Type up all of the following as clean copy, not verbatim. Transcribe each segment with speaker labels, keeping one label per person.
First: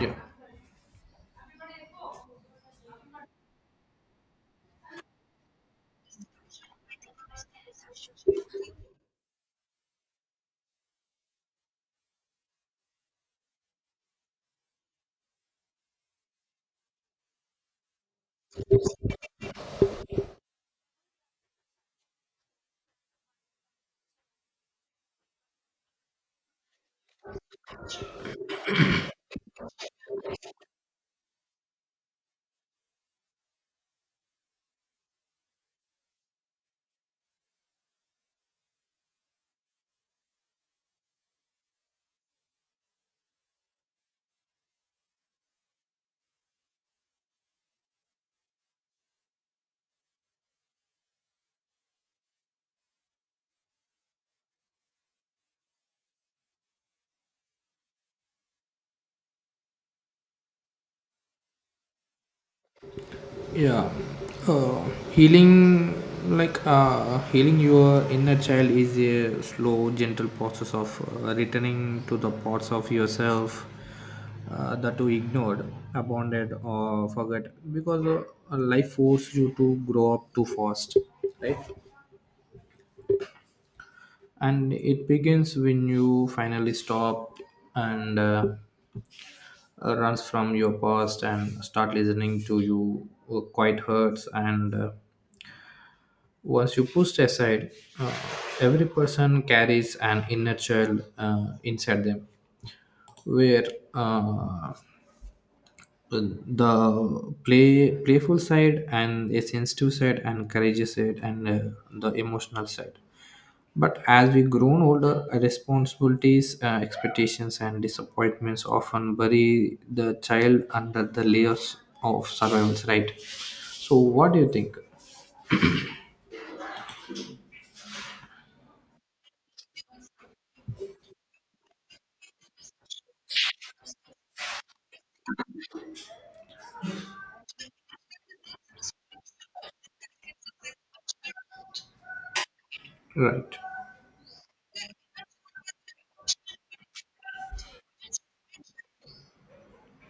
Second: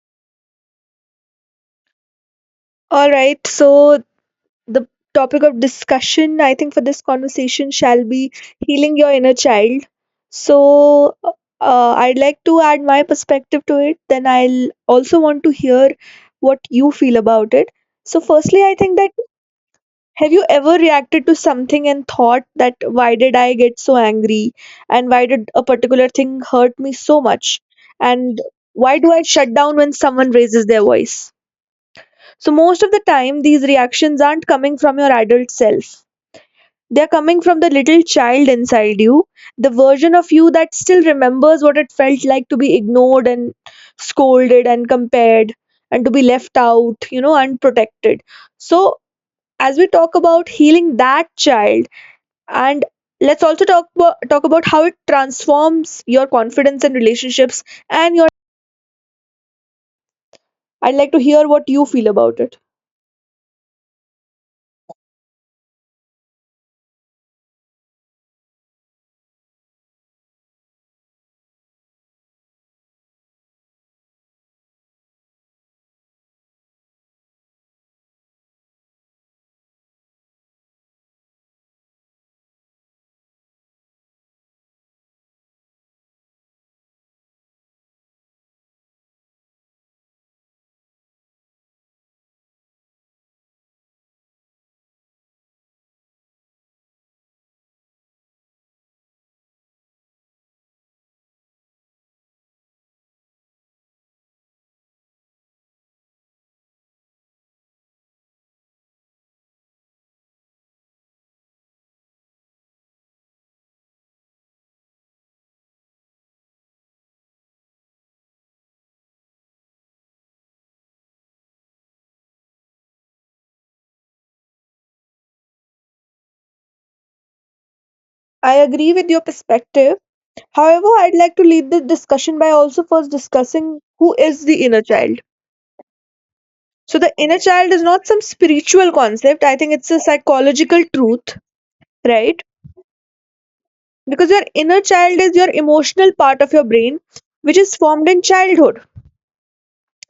Speaker 1: yeah
Speaker 2: All right, so the topic of discussion, I think, for this conversation shall be healing your inner child. So, I'd like to add my perspective to it, then I'll also want to hear what you feel about it. So, firstly, I think that have you ever reacted to something and thought that why did I get so angry and why did a particular thing hurt me so much and why do I shut down when someone raises their voice? So most of the time, these reactions aren't coming from your adult self. They're coming from the little child inside you, the version of you that still remembers what it felt like to be ignored and scolded and compared and to be left out, unprotected. So, as we talk about healing that child, and let's also talk about how it transforms your confidence and relationships and your. I'd like to hear what you feel about it.
Speaker 1: yeah uh, Healing, healing your inner child is a slow gentle process of returning to the parts of yourself that you ignored, abandoned, or forgot, because life forced you to grow up too fast, right? And it begins when you finally stop and runs from your past and start listening to you quite hurts and once you push aside. Uh, every person carries an inner child inside them, where uh, the playful side and a sensitive side and courageous side and the emotional side. But as we grown older, responsibilities, expectations, and disappointments often bury the child under the layers of survivals. Right. So, what do you think?
Speaker 2: I agree with your perspective. However, I'd like to lead the discussion by also first discussing who is the inner child. So, the inner child is not some spiritual concept, I think it's a psychological truth, right?
Speaker 1: Right.
Speaker 2: Because your inner child is your emotional part of your brain, which is formed in childhood.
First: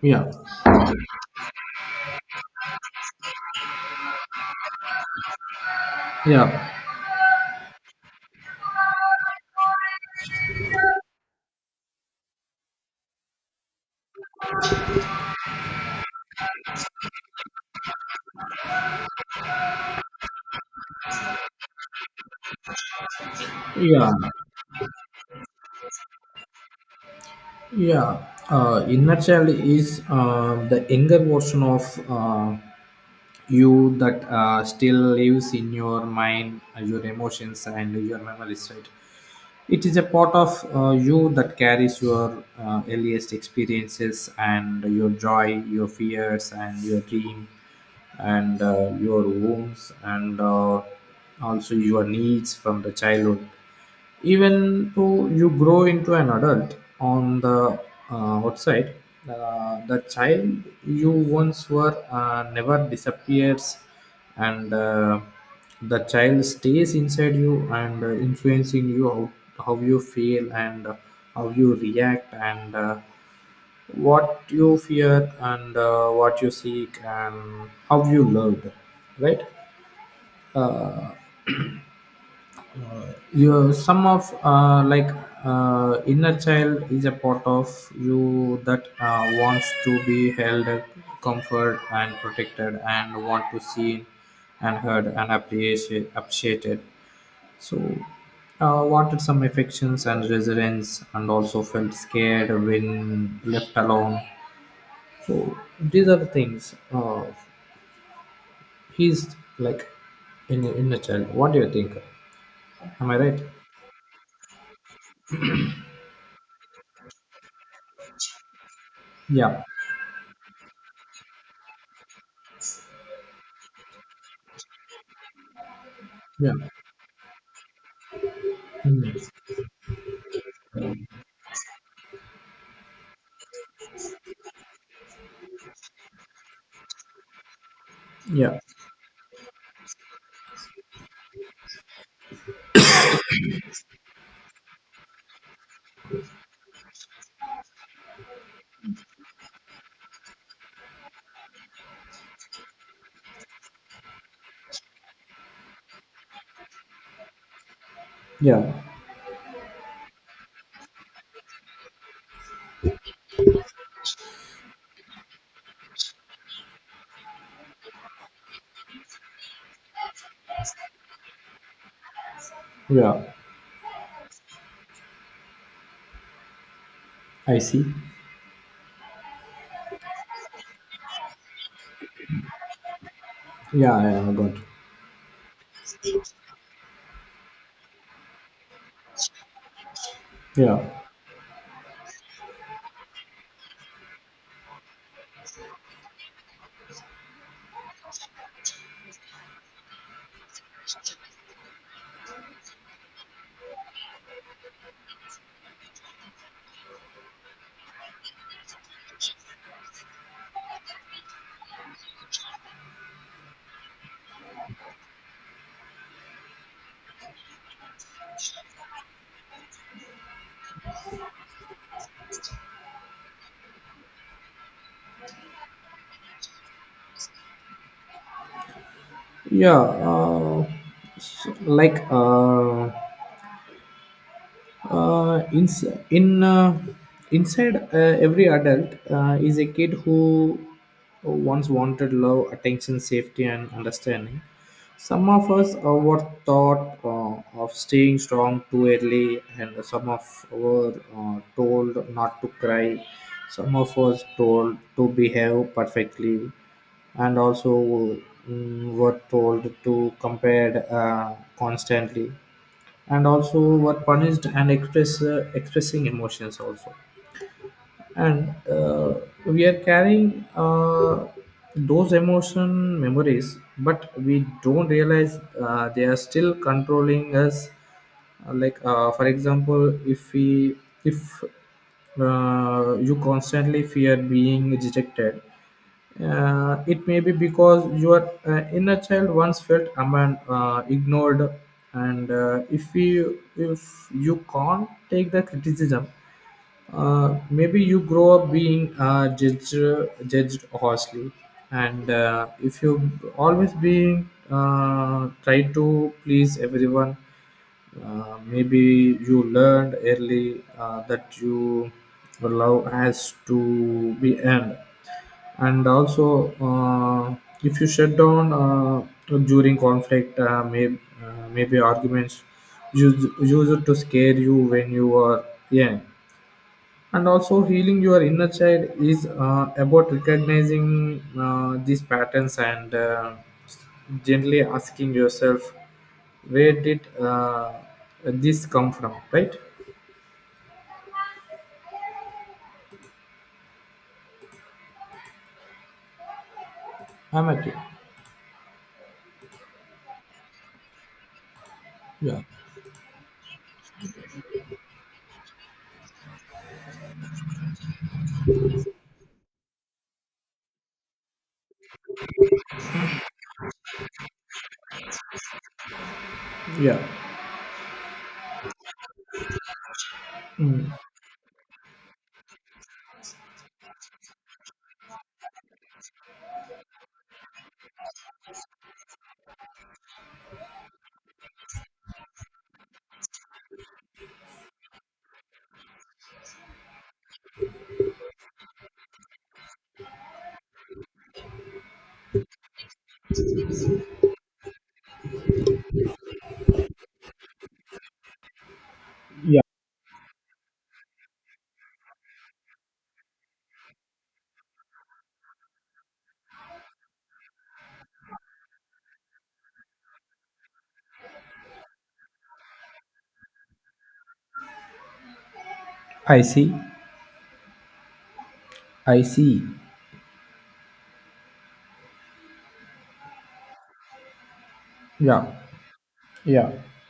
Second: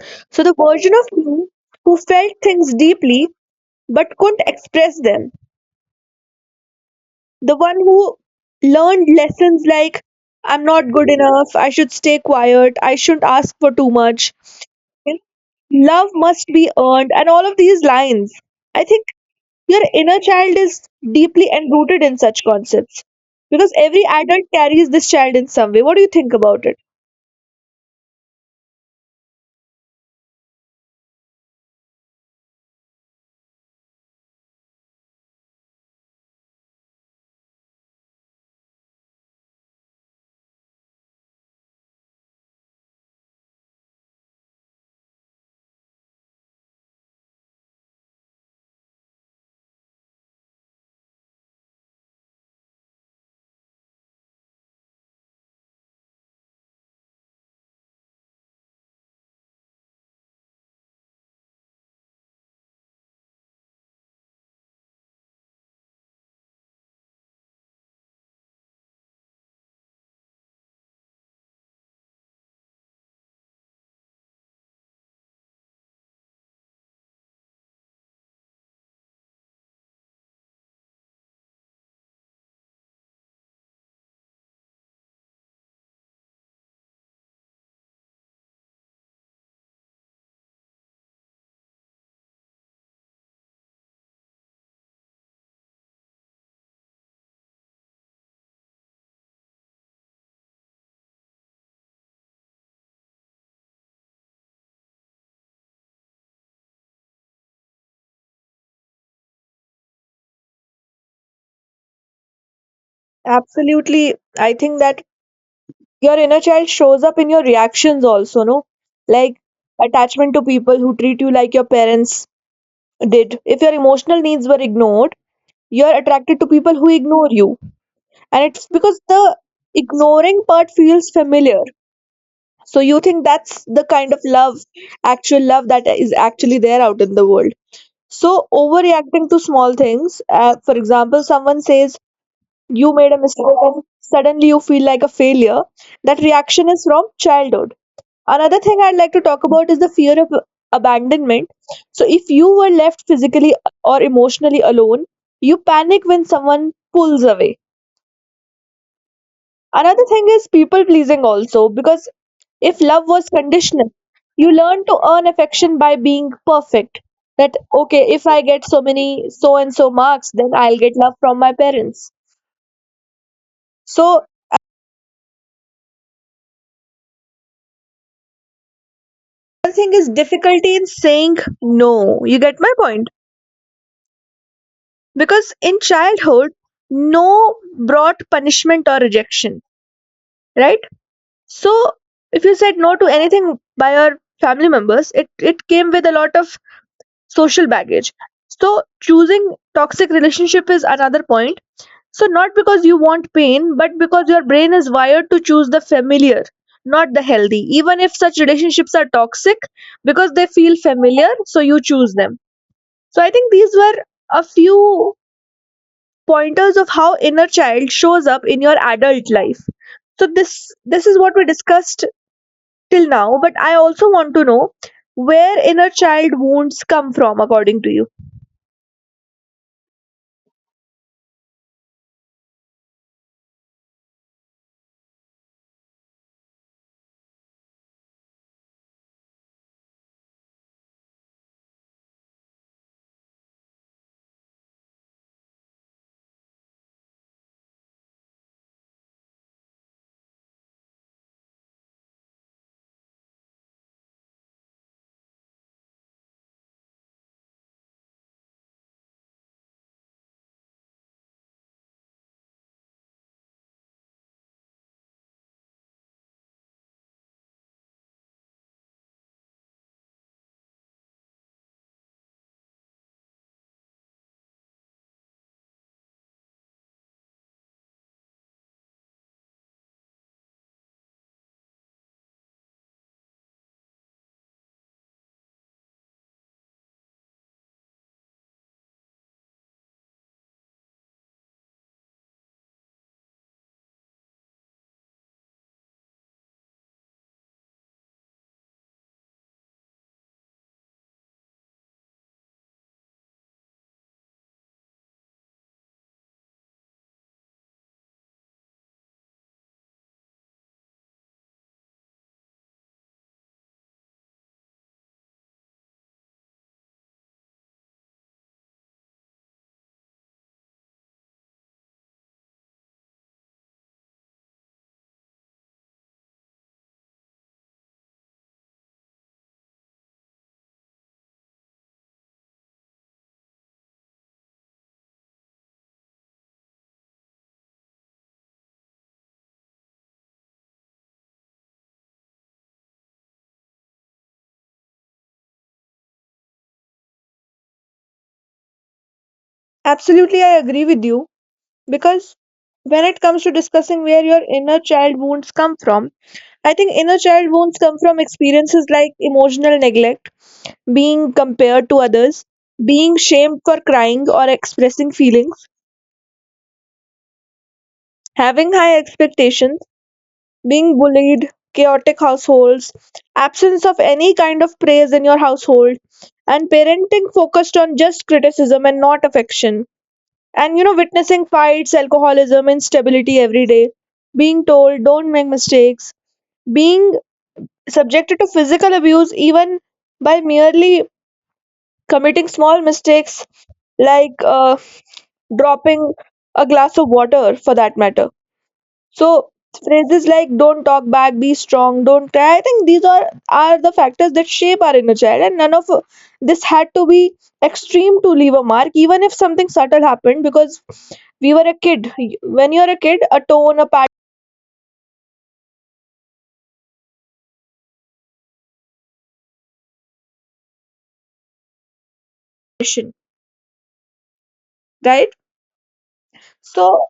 Speaker 1: Yeah.
Speaker 2: So, the version of you who felt things deeply but couldn't express them.
Speaker 1: Yeah.
Speaker 2: The one who learned lessons like, I'm not good enough, I should stay quiet, I shouldn't ask for too much, love must be earned, and all of these lines. I think your inner child is deeply enrooted in such concepts because every
Speaker 1: Yeah.
Speaker 2: adult carries this child in some way. What do you think about it?
Speaker 1: Yeah, inner child is the younger version of uh, you that still lives in your mind, your emotions, and your memories, right? It is a part of you that carries your earliest experiences and your joy, your fears, and your dream, and your wounds, and also your needs from the childhood. Even though you grow into an adult on the outside, the child you once were never disappears and the child stays inside you and influencing you how you feel and how you react and what you fear and what you seek and how you loved, right? uh, your some of like Inner child is a part of you that wants to be held, comfort and protected, and want to seen and heard and appreciated. So wanted some affections and resilience and also felt scared when left alone. So these are the things, he's like in inner child. What do you think? Am I right?
Speaker 2: Absolutely. I think that your inner child shows up in your reactions also, no? Like
Speaker 1: yeah
Speaker 2: attachment to people who treat you like your parents did. If your emotional needs were ignored, you're attracted to
Speaker 1: yeah
Speaker 2: people who ignore you. And it's because the
Speaker 1: Mm.
Speaker 2: ignoring part feels familiar. So you think that's the kind of love, actual love that is actually there out in the world. So
Speaker 1: Yeah,
Speaker 2: overreacting to small things, for example, someone says you made a mistake and suddenly you feel like a failure. That reaction is from childhood. Another thing I'd like to talk about is the fear of abandonment. So if you were left physically or emotionally alone, you panic when someone pulls away.
Speaker 1: yeah,
Speaker 2: Another thing is people pleasing also, because if love was conditional, you learn to earn affection by being perfect. That, okay, if I get so many, so and so marks, then I'll get love from my parents.
Speaker 1: yeah.
Speaker 2: So,
Speaker 1: I see.
Speaker 2: another thing is difficulty in saying no. You get my point?
Speaker 1: Yeah, yeah, I got.
Speaker 2: Because in childhood, no brought punishment or rejection, right?
Speaker 1: Yeah,
Speaker 2: So, if you said no to anything by your family members, it came with a lot of social baggage. So choosing toxic relationship is another point. So not because you want pain, but because your brain is wired to choose the familiar, not the healthy. Even if such relationships are toxic, because they feel familiar, so you choose them. So I think these were a few pointers of how inner child shows up in your adult life. So this is what we discussed till now, but I also want to know where inner child wounds come from according to you.
Speaker 1: yeah. S- like uh, in in Inside every adult is a kid who once wanted love, attention, safety, and understanding. Some of us were taught of staying strong too early, and some of were told not to cry. Some of us told to behave perfectly, and also were told to compare constantly and also were punished and express expressing emotions also, and we are carrying those emotion memories, but we don't realize they are still controlling us. For example, if we if you constantly fear being rejected, it may be because your inner child once felt ignored. And if you can't take the criticism, maybe you grow up being judged harshly, and if you always being try to please everyone, maybe you learned early that you love has to be earned. And also if you shut down during conflict, maybe arguments use use it to scare you when you are young. And also healing your inner child is about recognizing these patterns and gently asking yourself, where did this come from, right? I'm at you.
Speaker 2: Absolutely, I agree with you because
Speaker 1: Yeah.
Speaker 2: when it comes to discussing where your inner child wounds come from, I think inner child wounds come from experiences like emotional neglect, being compared to others, being shamed for crying or expressing feelings,
Speaker 1: Yeah.
Speaker 2: having high expectations,
Speaker 1: Mm.
Speaker 2: being bullied, chaotic households, absence of any kind of praise in your household, and parenting focused on just criticism and not affection. And you know witnessing fights, alcoholism, instability every day, being told don't make mistakes, being subjected to physical abuse even by merely committing small mistakes, like dropping a glass of water for that matter. So
Speaker 1: Yeah.
Speaker 2: phrases like "don't talk back," "be strong," "don't cry," I think these are the factors that shape our inner child, and none of this had to be extreme to leave a mark, even if something subtle happened, because we were a kid. When you're a kid, a tone, a
Speaker 1: I see. I see.
Speaker 2: passion, right?
Speaker 1: Yeah. Yeah.
Speaker 2: So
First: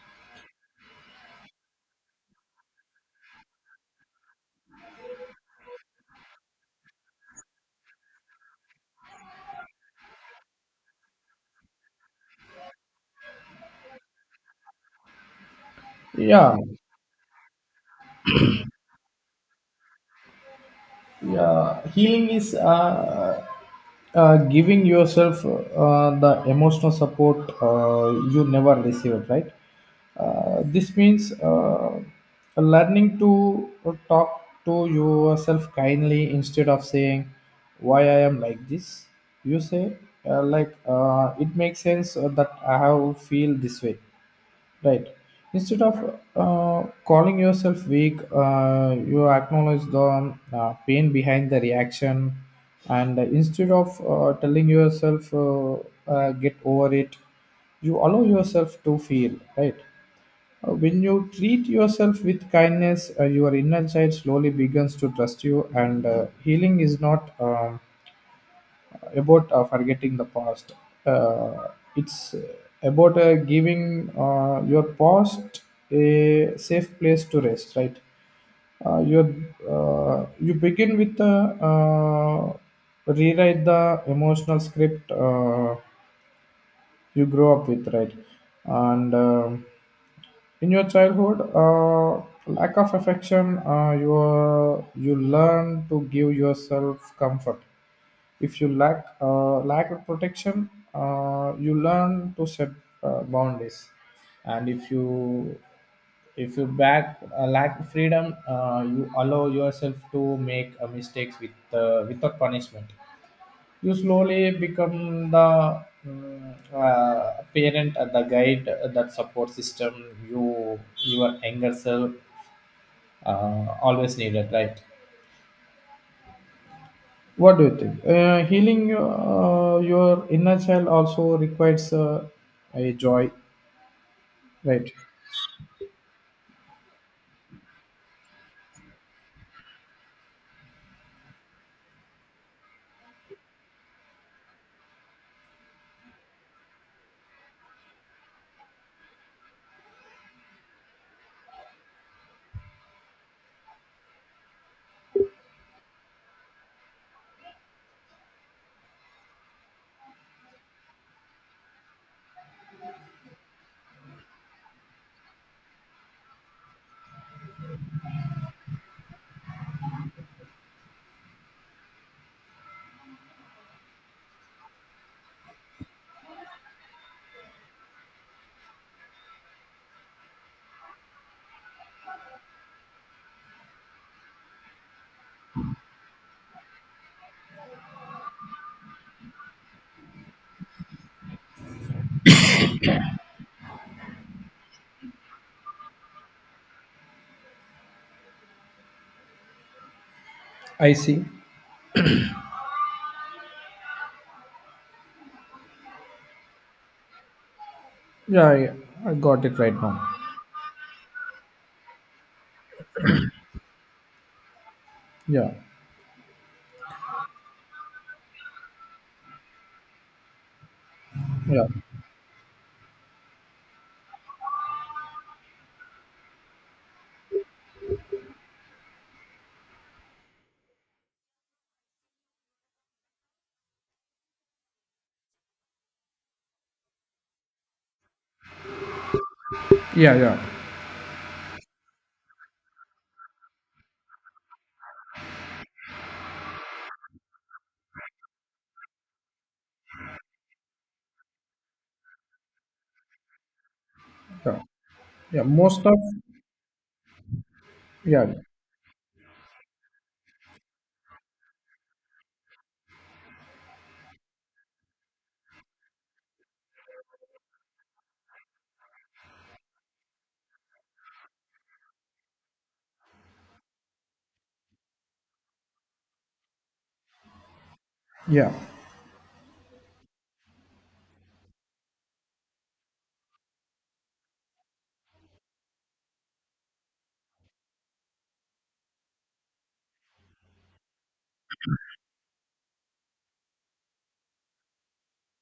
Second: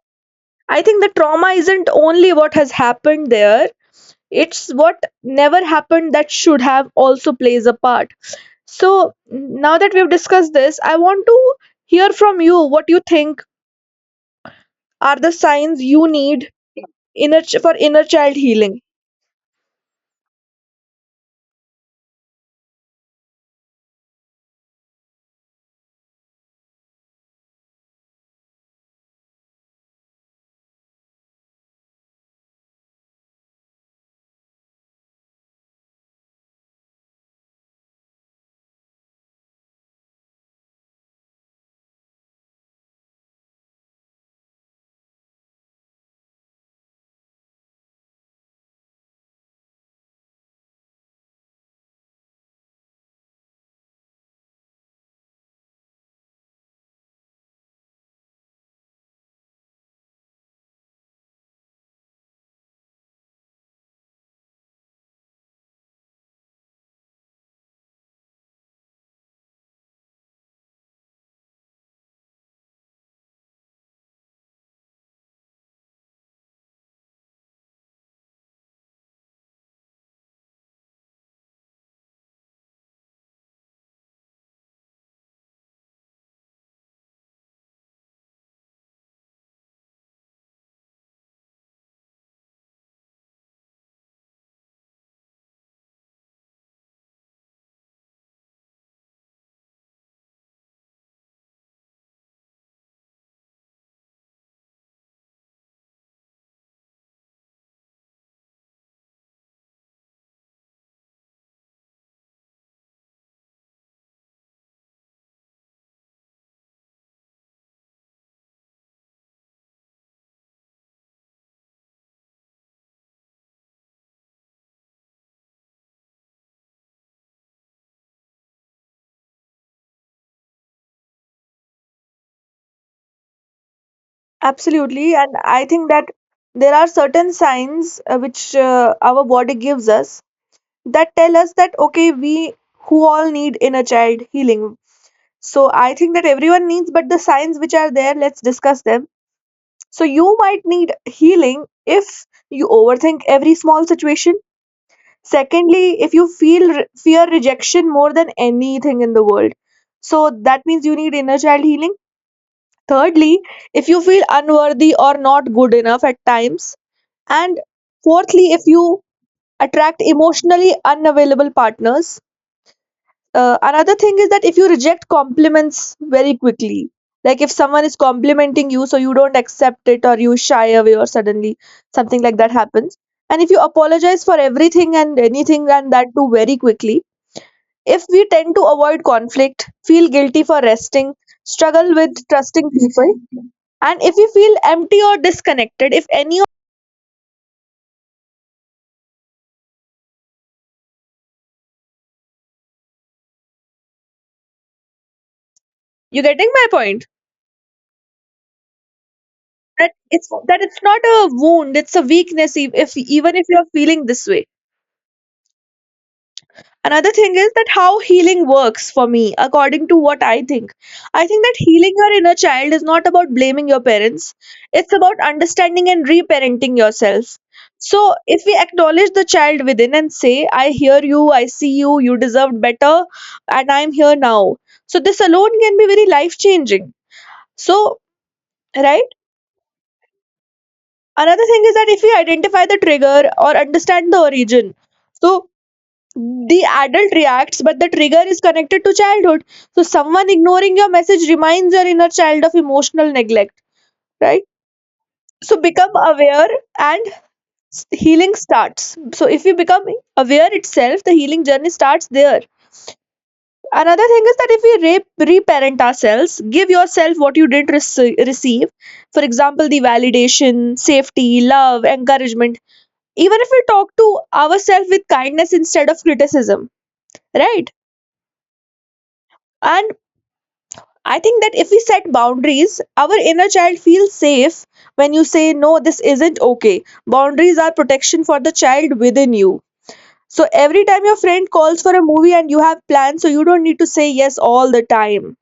Speaker 2: I think the trauma isn't only what has happened there; it's what never happened that should have also plays a part. So now that we've discussed this, I want to hear from you what you think are the signs you need
Speaker 1: Yeah.
Speaker 2: for inner child healing.
Speaker 1: Yeah, healing is giving yourself the emotional support you never received, right? This means learning to talk to yourself kindly instead of saying, why I am like this. You say, it makes sense that I have feel this way. Right. Instead of calling yourself weak, you acknowledge the pain behind the reaction, and instead of telling yourself, get over it, you allow yourself to feel. Right. When you treat yourself with kindness, your inner child slowly begins to trust you, and healing is not about forgetting the past. Uh, it's about giving your past a safe place to rest, right? Uh, your you begin with rewrite the emotional script you grow up with, right? And in your childhood lack of affection, you learn to give yourself comfort. If you lack lack of protection, you learn to set boundaries. And if you back lack freedom, you allow yourself to make mistakes with without punishment. You slowly become the parent, the guide, that support system you your younger self always needed, right? What do you think? Healing your inner child also requires a joy, right?
Speaker 2: Absolutely, and I think that there are certain signs which our body gives us that tell us that okay, we who all need inner child healing. So I think that everyone needs, but the signs which are there, let's discuss them. So you might need healing if you overthink every small situation. Secondly, if you feel fear rejection more than anything in the world. So that means you need inner child healing. Thirdly, if you feel unworthy or not good enough at times. And fourthly, if you attract emotionally unavailable partners. Uh, another thing is that if you reject compliments very quickly, like if someone is complimenting you so you don't accept it or you shy away or suddenly something like that happens, and if you apologize for everything and anything and that too very quickly, if we tend to avoid conflict, feel guilty for resting, struggle with trusting people, and if you feel empty or disconnected, if any of
Speaker 1: I see.
Speaker 2: you getting my point,
Speaker 1: Yeah, yeah, I got it right
Speaker 2: that
Speaker 1: now.
Speaker 2: it's not a wound, it's a weakness, if even if you are feeling this way.
Speaker 1: Yeah,
Speaker 2: Another thing is that how healing works for me according to what I think, I think that
Speaker 1: yeah,
Speaker 2: healing your inner child is not about blaming your parents, it's about understanding and reparenting yourself. So if we acknowledge the child within and say, I hear you, I see you, you deserved better, and I'm here now, so this alone can be very life changing. So, right.
Speaker 1: yeah, yeah,
Speaker 2: Another thing is that if we identify the trigger or understand the origin, so the adult reacts but the trigger is connected to childhood. So someone ignoring your message reminds your inner child of emotional neglect, right?
Speaker 1: yeah, yeah.
Speaker 2: So
Speaker 1: Most
Speaker 2: become
Speaker 1: of
Speaker 2: aware and
Speaker 1: yeah,
Speaker 2: healing starts, so if you become aware itself the healing journey starts there. Another thing is that if we reparent ourselves, give yourself what you didn't receive, for example the validation, safety, love, encouragement, even if we talk to ourselves with kindness instead of criticism, right?
Speaker 1: yeah,
Speaker 2: And I think that if we set boundaries, our inner child feels safe. When you say, no, this isn't okay. Boundaries are protection for the child within you. So every time your friend calls for a movie and you have plans, so you don't need to say yes all the time.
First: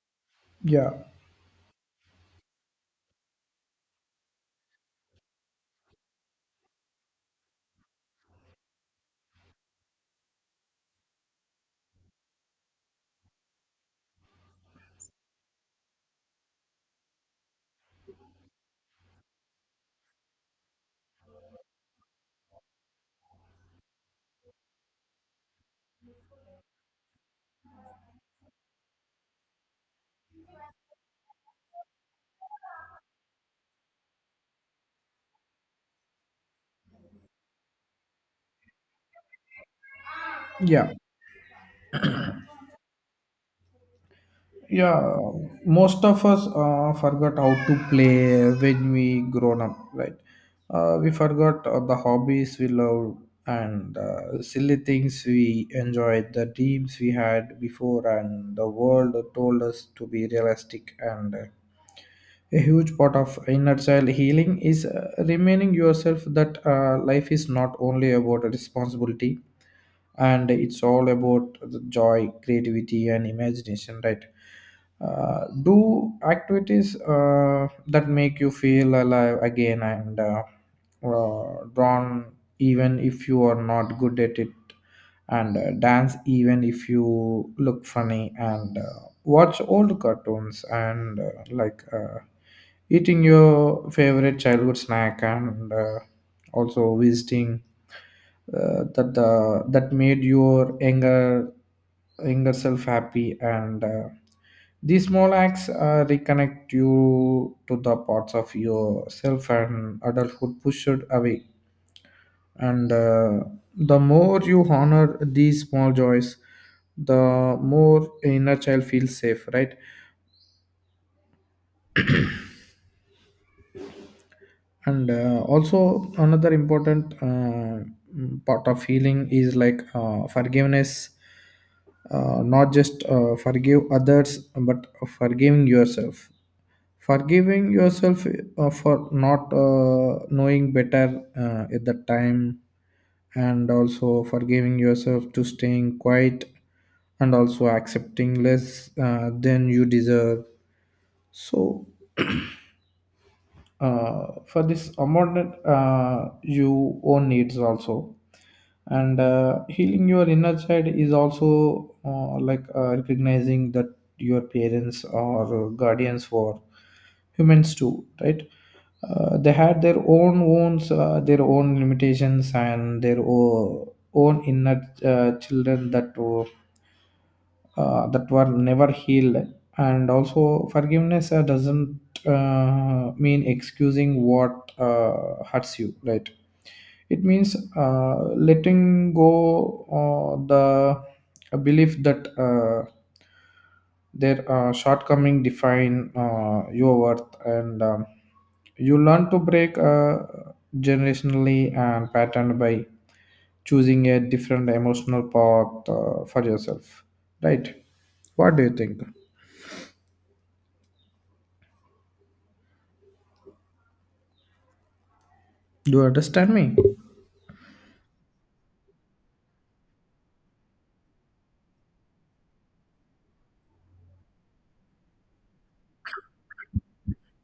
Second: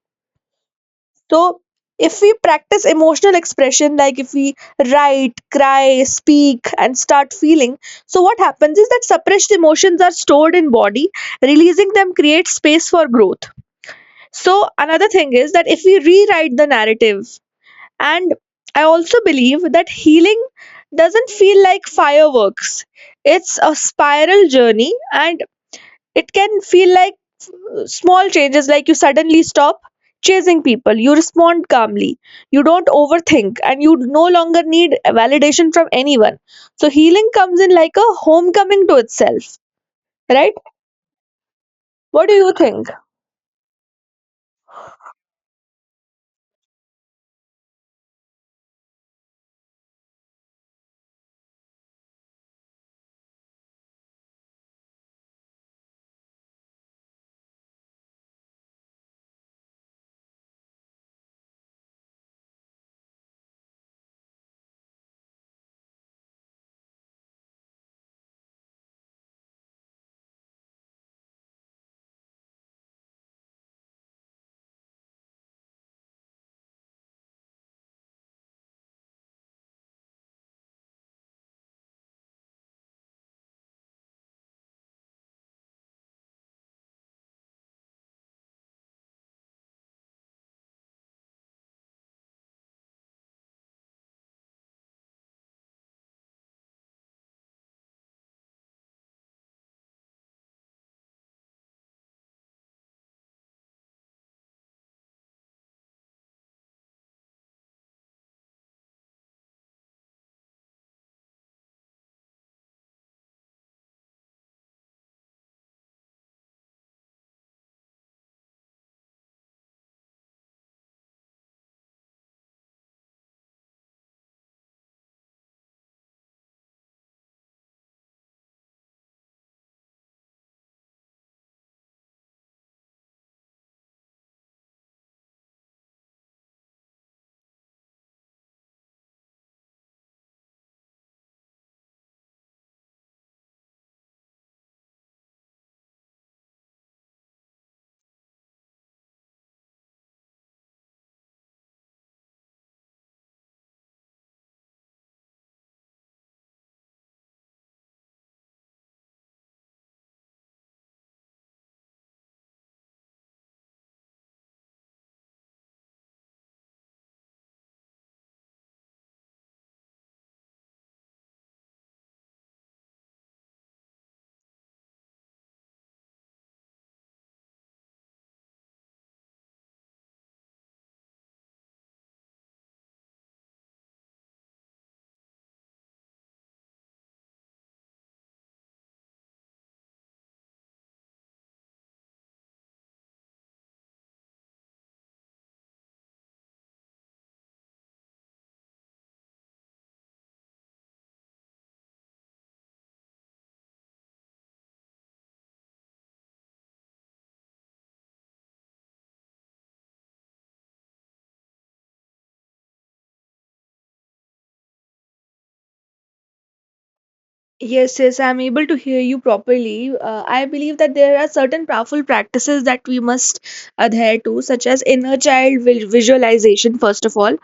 Speaker 1: yeah,
Speaker 2: So if we practice emotional expression, like if we write, cry, speak, and start feeling, so what happens is that suppressed emotions are stored in body. Releasing them creates space for growth. So another thing is that if we rewrite the narrative, and I also believe that healing doesn't feel like fireworks. It's a spiral journey and it can feel like small changes, like you suddenly stop chasing people, you respond calmly, you don't overthink, and you no longer need validation from anyone. So, healing comes in like a homecoming to itself, right?
Speaker 1: yeah.
Speaker 2: What do you think?
Speaker 1: yeah Most of us forgot how to play when we grown up, right? We forgot the hobbies we loved and silly things we enjoyed, the dreams we had before and the world told us to be realistic. And a huge part of inner child healing is remaining yourself that life is not only about responsibility and it's all about the joy, creativity, and imagination, right? Do activities that make you feel alive again. And drawn, even if you are not good at it, and dance, even if you look funny, and watch old cartoons, and eating your favorite childhood snack, and also visiting that that made your younger self happy. And these small acts reconnect you to the parts of yourself and adulthood pushed away. And the more you honor these small joys, the more inner child feels safe, right? And also another important part of healing is forgiveness. Not just forgive others, but forgiving yourself, forgiving yourself for not knowing better at the time, and also forgiving yourself to staying quiet, and also accepting less than you deserve. So for this amount you own needs also. And healing your inner child is also recognizing that your parents or guardians were humans too, right? They had their own wounds, their own limitations, and their own inner children that were never healed. And also, forgiveness doesn't mean excusing what hurts you, right? It means letting go the a belief that their shortcoming define your worth. And you learn to break generationally and pattern by choosing a different emotional path for yourself, right? What do you think? Do you understand me?
Speaker 2: Yes, yes, I'm able to hear you properly. I believe that there are certain powerful practices that we must adhere to, such as inner child visualization, first of all,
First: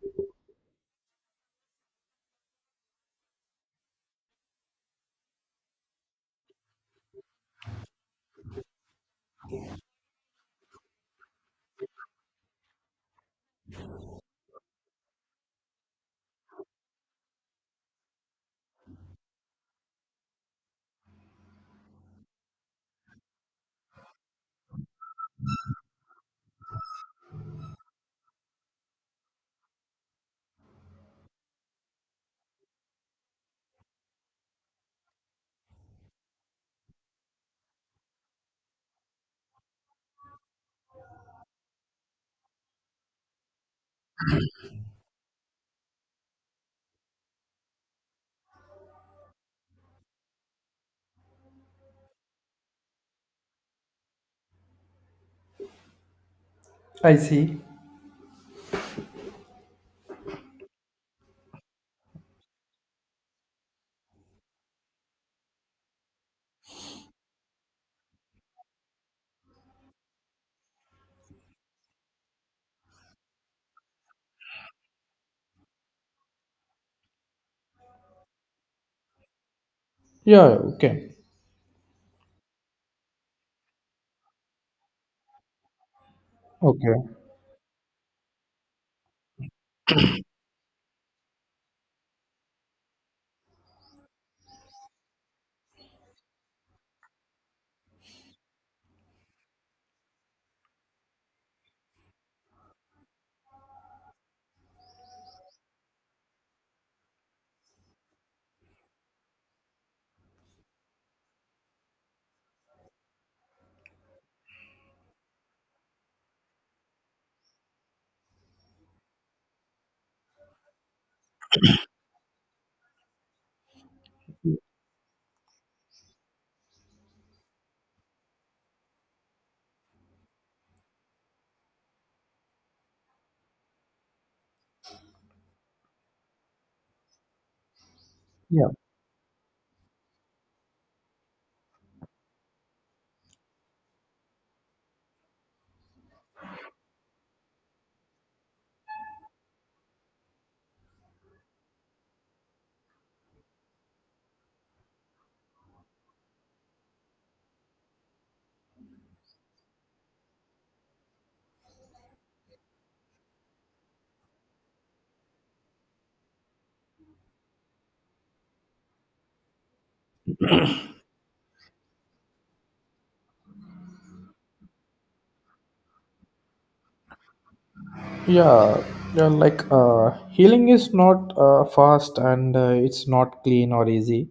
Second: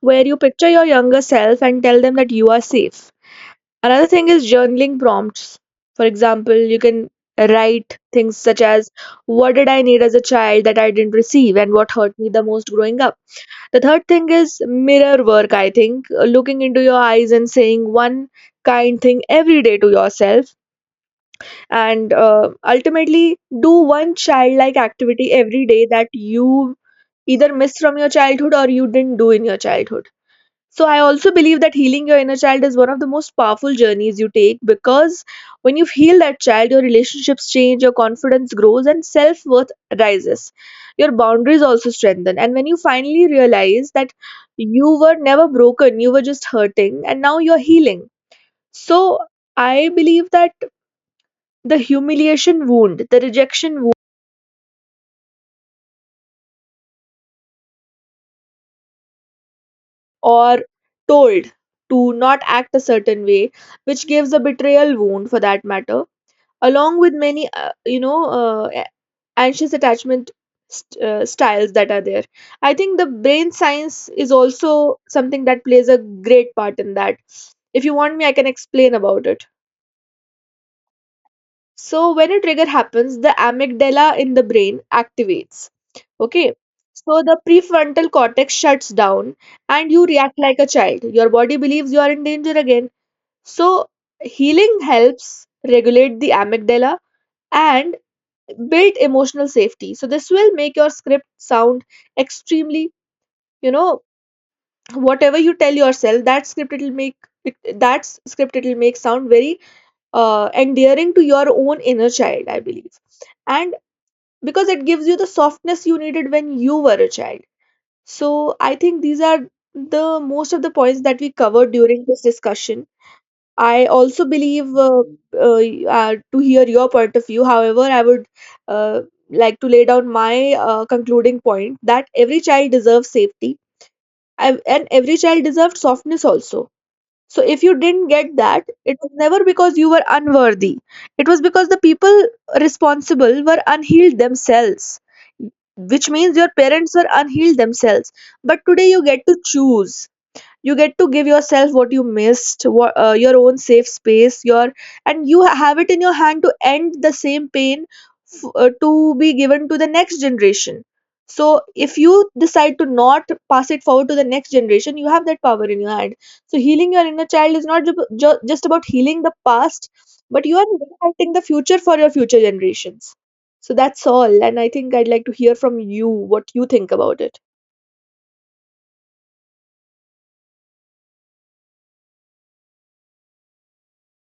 Speaker 2: where you picture your younger self and tell them that you are safe. Another thing is journaling prompts. For example, you can write things such as, what did I need as a child that I didn't receive, and what hurt me the most growing up? The third thing is mirror work, I think. Looking into your eyes and saying one kind thing every day to yourself. And ultimately, do one childlike activity every day that you either missed from your childhood or you didn't do in your childhood. So I also believe that healing your inner child is one of the most powerful journeys you take because when you heal that child, your relationships change, your confidence grows, and self worth rises. Your boundaries also strengthen. And when you finally realize that you were never broken, you were just hurting, and now you're healing. So I believe that the humiliation wound, the rejection wound,
Speaker 1: I see.
Speaker 2: or told to not act a certain way, which gives a betrayal wound for that matter along with many anxious attachment styles that are there. I think the brain science is also something that plays a great part in that. If you want me, I can explain about it.
Speaker 1: Yeah, okay.
Speaker 2: So when a trigger happens, the amygdala in the brain activates, okay.
Speaker 1: Okay.
Speaker 2: So the prefrontal cortex shuts down and you react like a child. Your body believes you are in danger again. So healing helps regulate the amygdala and build emotional safety. So this will make your script sound extremely, you know, whatever you tell yourself, that script, it'll make it, that script it'll make sound very endearing to your own inner child, I believe, and because it gives you the softness you needed when you were a child. So I think these are the most of the points that we covered during this discussion. I also believe uh, to hear your point of view. However, I would uh, like to lay down my concluding point that every child deserves safety and every child deserves softness also. So, if you didn't get that,
Speaker 1: Yeah.
Speaker 2: it was never because you were unworthy. It was because the people responsible were unhealed themselves, which means your parents were unhealed themselves. But today you get to choose. You get to give yourself what you missed, what, your own safe space, your, and you have it in your hand to end the same pain to be given to the next generation. So if you decide to not pass it forward to the next generation, you have that power in your hand. So healing your inner child is not just about healing the past, but you are impacting the future for your future generations. So that's all, and I think I'd like to hear from you what you think about it.
Speaker 1: Yeah. Healing is not fast and it's not clean or easy.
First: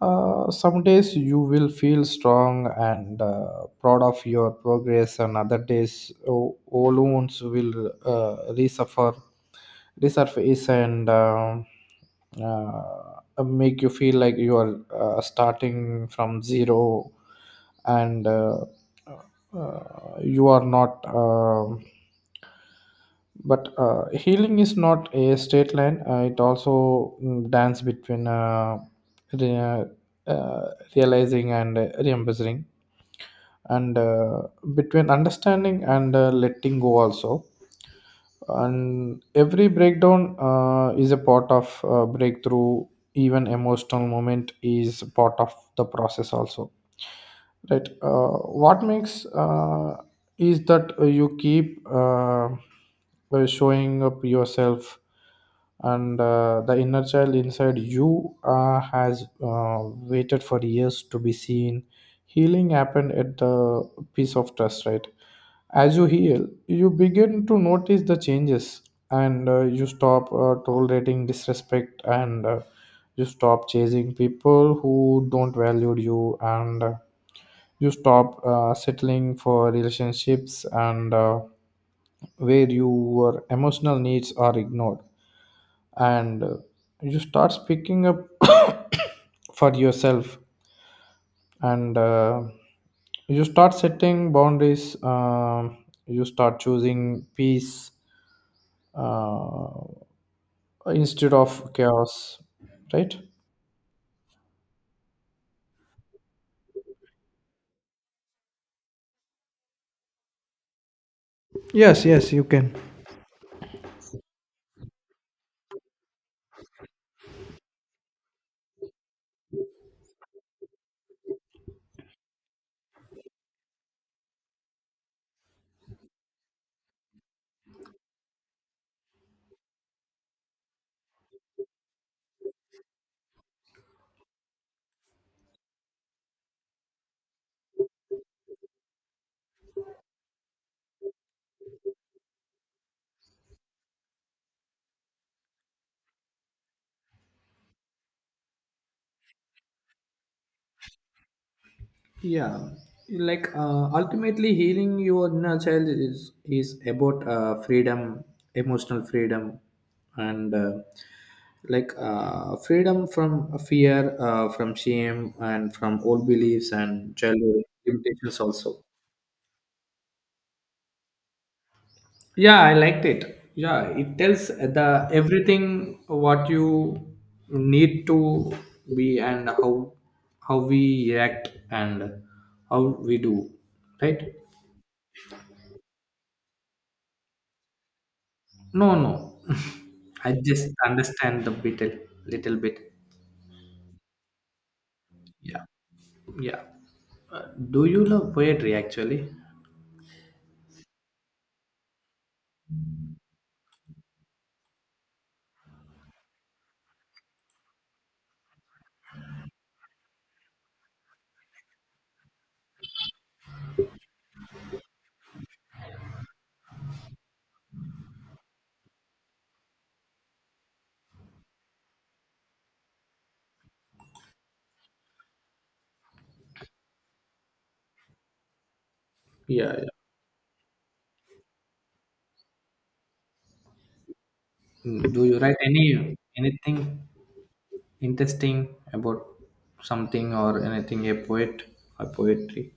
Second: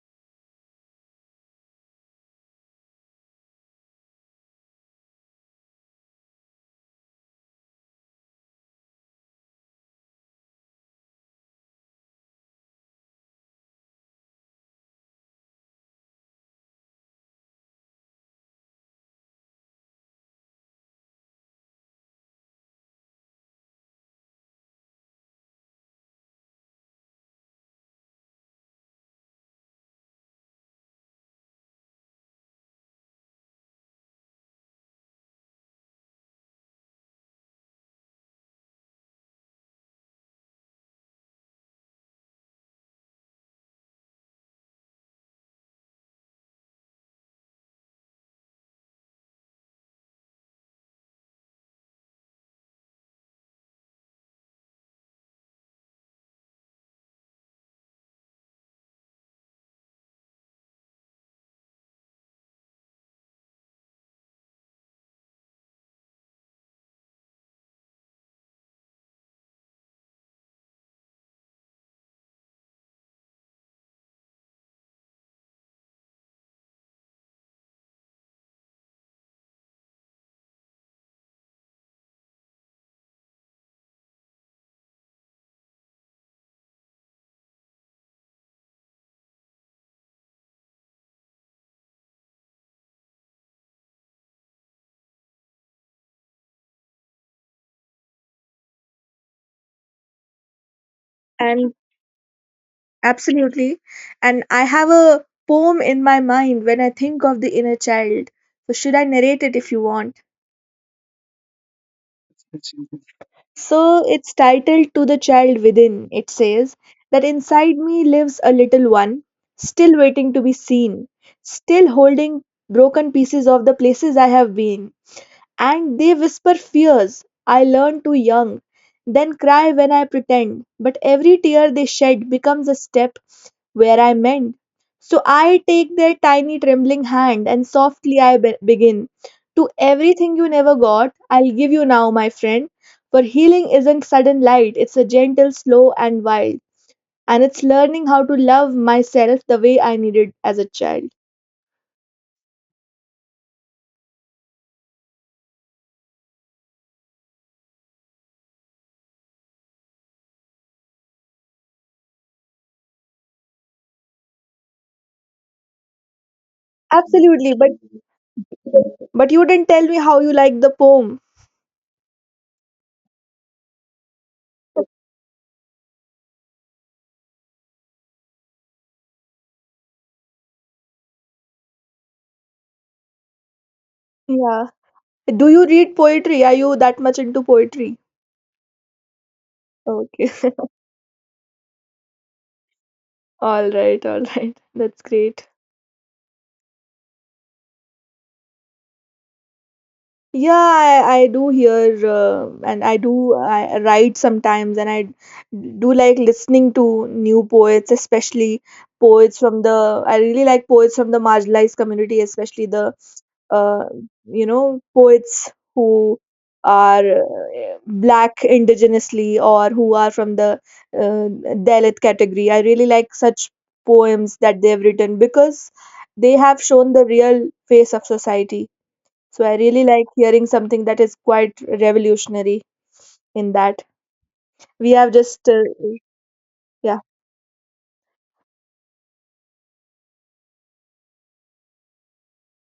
Speaker 1: Some days you will feel strong and proud of your progress, and other days old wounds will resuffer resurface, and make you feel like you are starting from zero, and you are not. But healing is not a straight line. It also dance between re- uh, realizing and remembering, and between understanding and letting go also. And every breakdown is a part of breakthrough. Even emotional moment is part of the process also. Right. What makes is that you keep showing up yourself, and the inner child inside you has waited for years to be seen. Healing happened at the piece of trust, right? As you heal, you begin to notice the changes, and you stop tolerating disrespect, and you stop chasing people who don't value you, and you stop settling for relationships and where your emotional needs are ignored, and you start speaking up for yourself, and you start setting boundaries, you start choosing peace uh, instead of chaos, right?
Speaker 2: Absolutely. And I have a poem in my mind when I think of the inner child. So, should I narrate it if you want?
Speaker 1: Yes, yes, you can.
Speaker 2: So, it's titled To the Child Within. It says that inside me lives a little one, still waiting to be seen, still holding broken pieces of the places I have been, and they whisper fears I learned too young, then cry when I pretend. But every tear they shed becomes a step where I mend. So I take their tiny trembling hand and softly I begin. To everything you never got, I'll give you now, my friend. For healing isn't sudden light, it's a gentle, slow, and wild. And it's learning how to love myself the way I needed as a child.
Speaker 1: Yeah, ultimately healing your inner child is about freedom, emotional freedom, and freedom from fear, from shame, and from old beliefs and
Speaker 2: Absolutely,
Speaker 1: childhood
Speaker 2: but
Speaker 1: limitations also.
Speaker 2: you didn't tell me how you like the poem.
Speaker 1: Yeah, I liked it. Yeah, it tells the everything what you need to be, and how we react and how we do, right?
Speaker 2: Yeah. Do you read poetry? Are you that much into poetry?
Speaker 1: No, no.
Speaker 2: Okay.
Speaker 1: I just understand the bit a little bit.
Speaker 2: All right, all right. That's great.
Speaker 1: Yeah, yeah. Uh, do you love poetry actually?
Speaker 2: Yeah, I do hear and I write sometimes, and I do like listening to new poets, especially poets from the I really like poets from the marginalized community, especially the uh, poets who are black indigenously, or who are from the Dalit category. I really like such poems that they have written because they have shown the real face of society. So I
Speaker 1: Yeah,
Speaker 2: really
Speaker 1: yeah.
Speaker 2: like hearing something that is quite revolutionary in that. We have
Speaker 1: Mm, do you
Speaker 2: just,
Speaker 1: write any anything
Speaker 2: yeah,
Speaker 1: interesting about something or anything a poet or poetry?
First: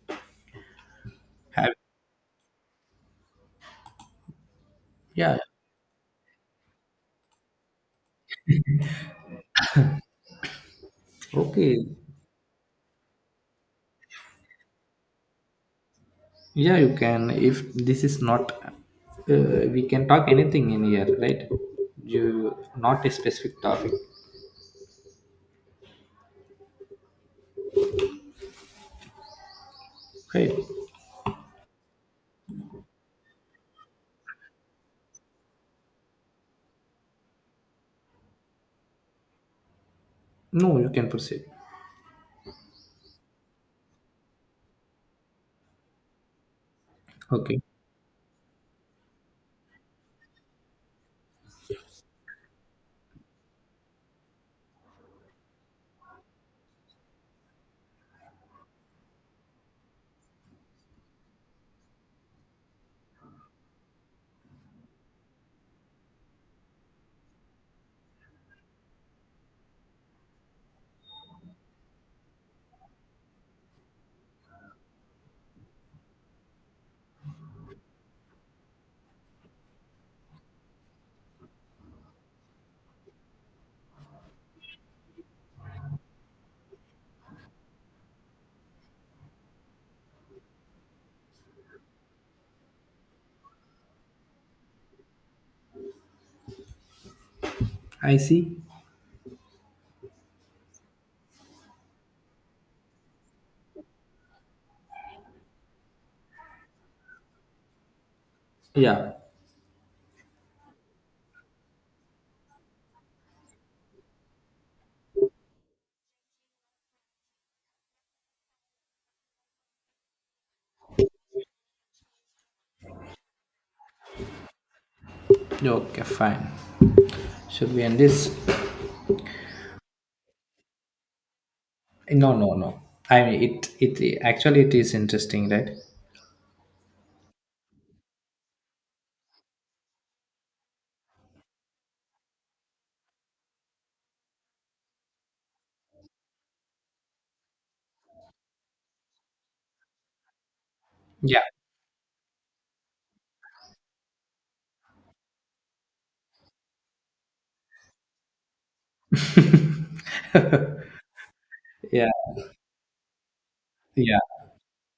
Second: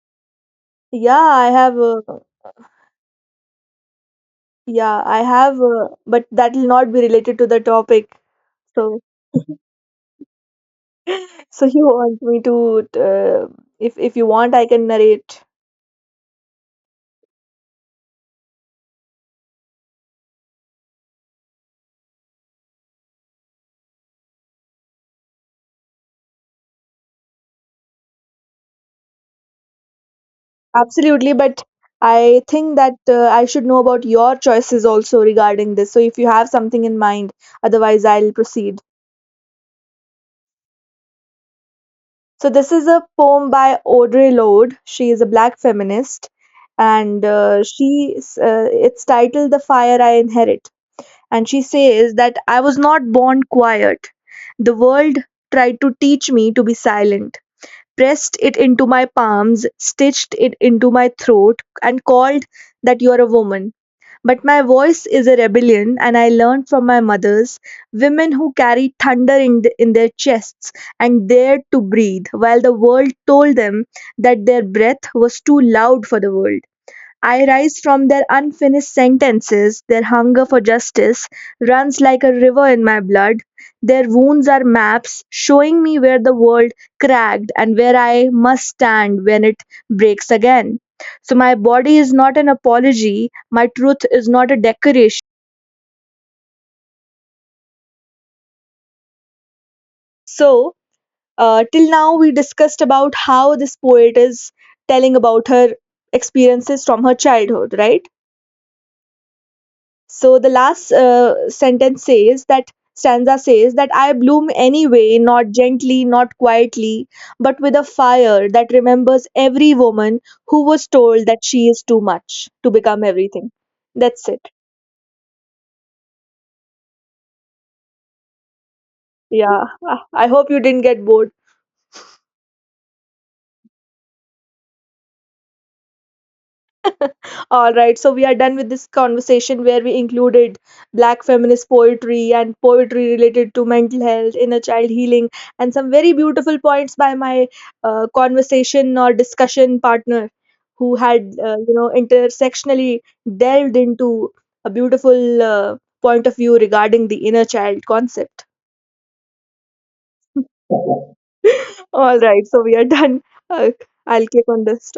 Speaker 2: yeah, I
Speaker 1: Have
Speaker 2: have, uh, yeah, I
Speaker 1: yeah.
Speaker 2: have, but that will not be related to the topic. So,
Speaker 1: Okay.
Speaker 2: you want me to, if you want, I can narrate.
Speaker 1: Yeah, you can. If this is not, we can talk anything in here, right? You not a specific topic, right?
Speaker 2: Absolutely, but I think that I should know about your choices also regarding this. So if you have something in mind, otherwise I'll proceed.
Speaker 1: No, you can proceed.
Speaker 2: So this is a poem by Audre Lorde. She is a black feminist, and
Speaker 1: Okay.
Speaker 2: she it's titled "The Fire I Inherit." And she says that I was not born quiet. The world tried to teach me to be silent, pressed it into my palms, stitched it into my throat, and called that you're a woman. But my voice is a rebellion, and I learned from my mothers, women who carried thunder in their chests and dared to breathe, while the world told them that their breath was too loud for the world. I rise from their unfinished sentences. Their hunger for justice runs like a river in my blood. Their wounds are maps showing me where the world cracked and where I must stand when it breaks again. So, my body is not an apology, my truth is not a decoration.
Speaker 1: I see.
Speaker 2: So, till now, we discussed about how this poet is telling about her experiences from her childhood, right?
Speaker 1: Yeah.
Speaker 2: So the last sentence says that stanza says that I bloom anyway, not gently, not quietly, but with a fire that remembers every woman who was told that she is too much to become everything. That's it.
Speaker 1: Okay, fine. Should we end this?
Speaker 2: Yeah, I hope you didn't get bored.
Speaker 1: No, no, no. I mean, it actually it is interesting, right?
Speaker 2: All right, so we are done with this conversation where we included black feminist poetry and poetry related to mental health, inner child healing, and some very beautiful points by my conversation or discussion partner who had,
Speaker 1: Yeah.
Speaker 2: intersectionally delved into a beautiful point of view regarding the inner child concept.
Speaker 1: Yeah.
Speaker 2: All right, so we are done. Uh, I'll keep
Speaker 1: Yeah.
Speaker 2: on this.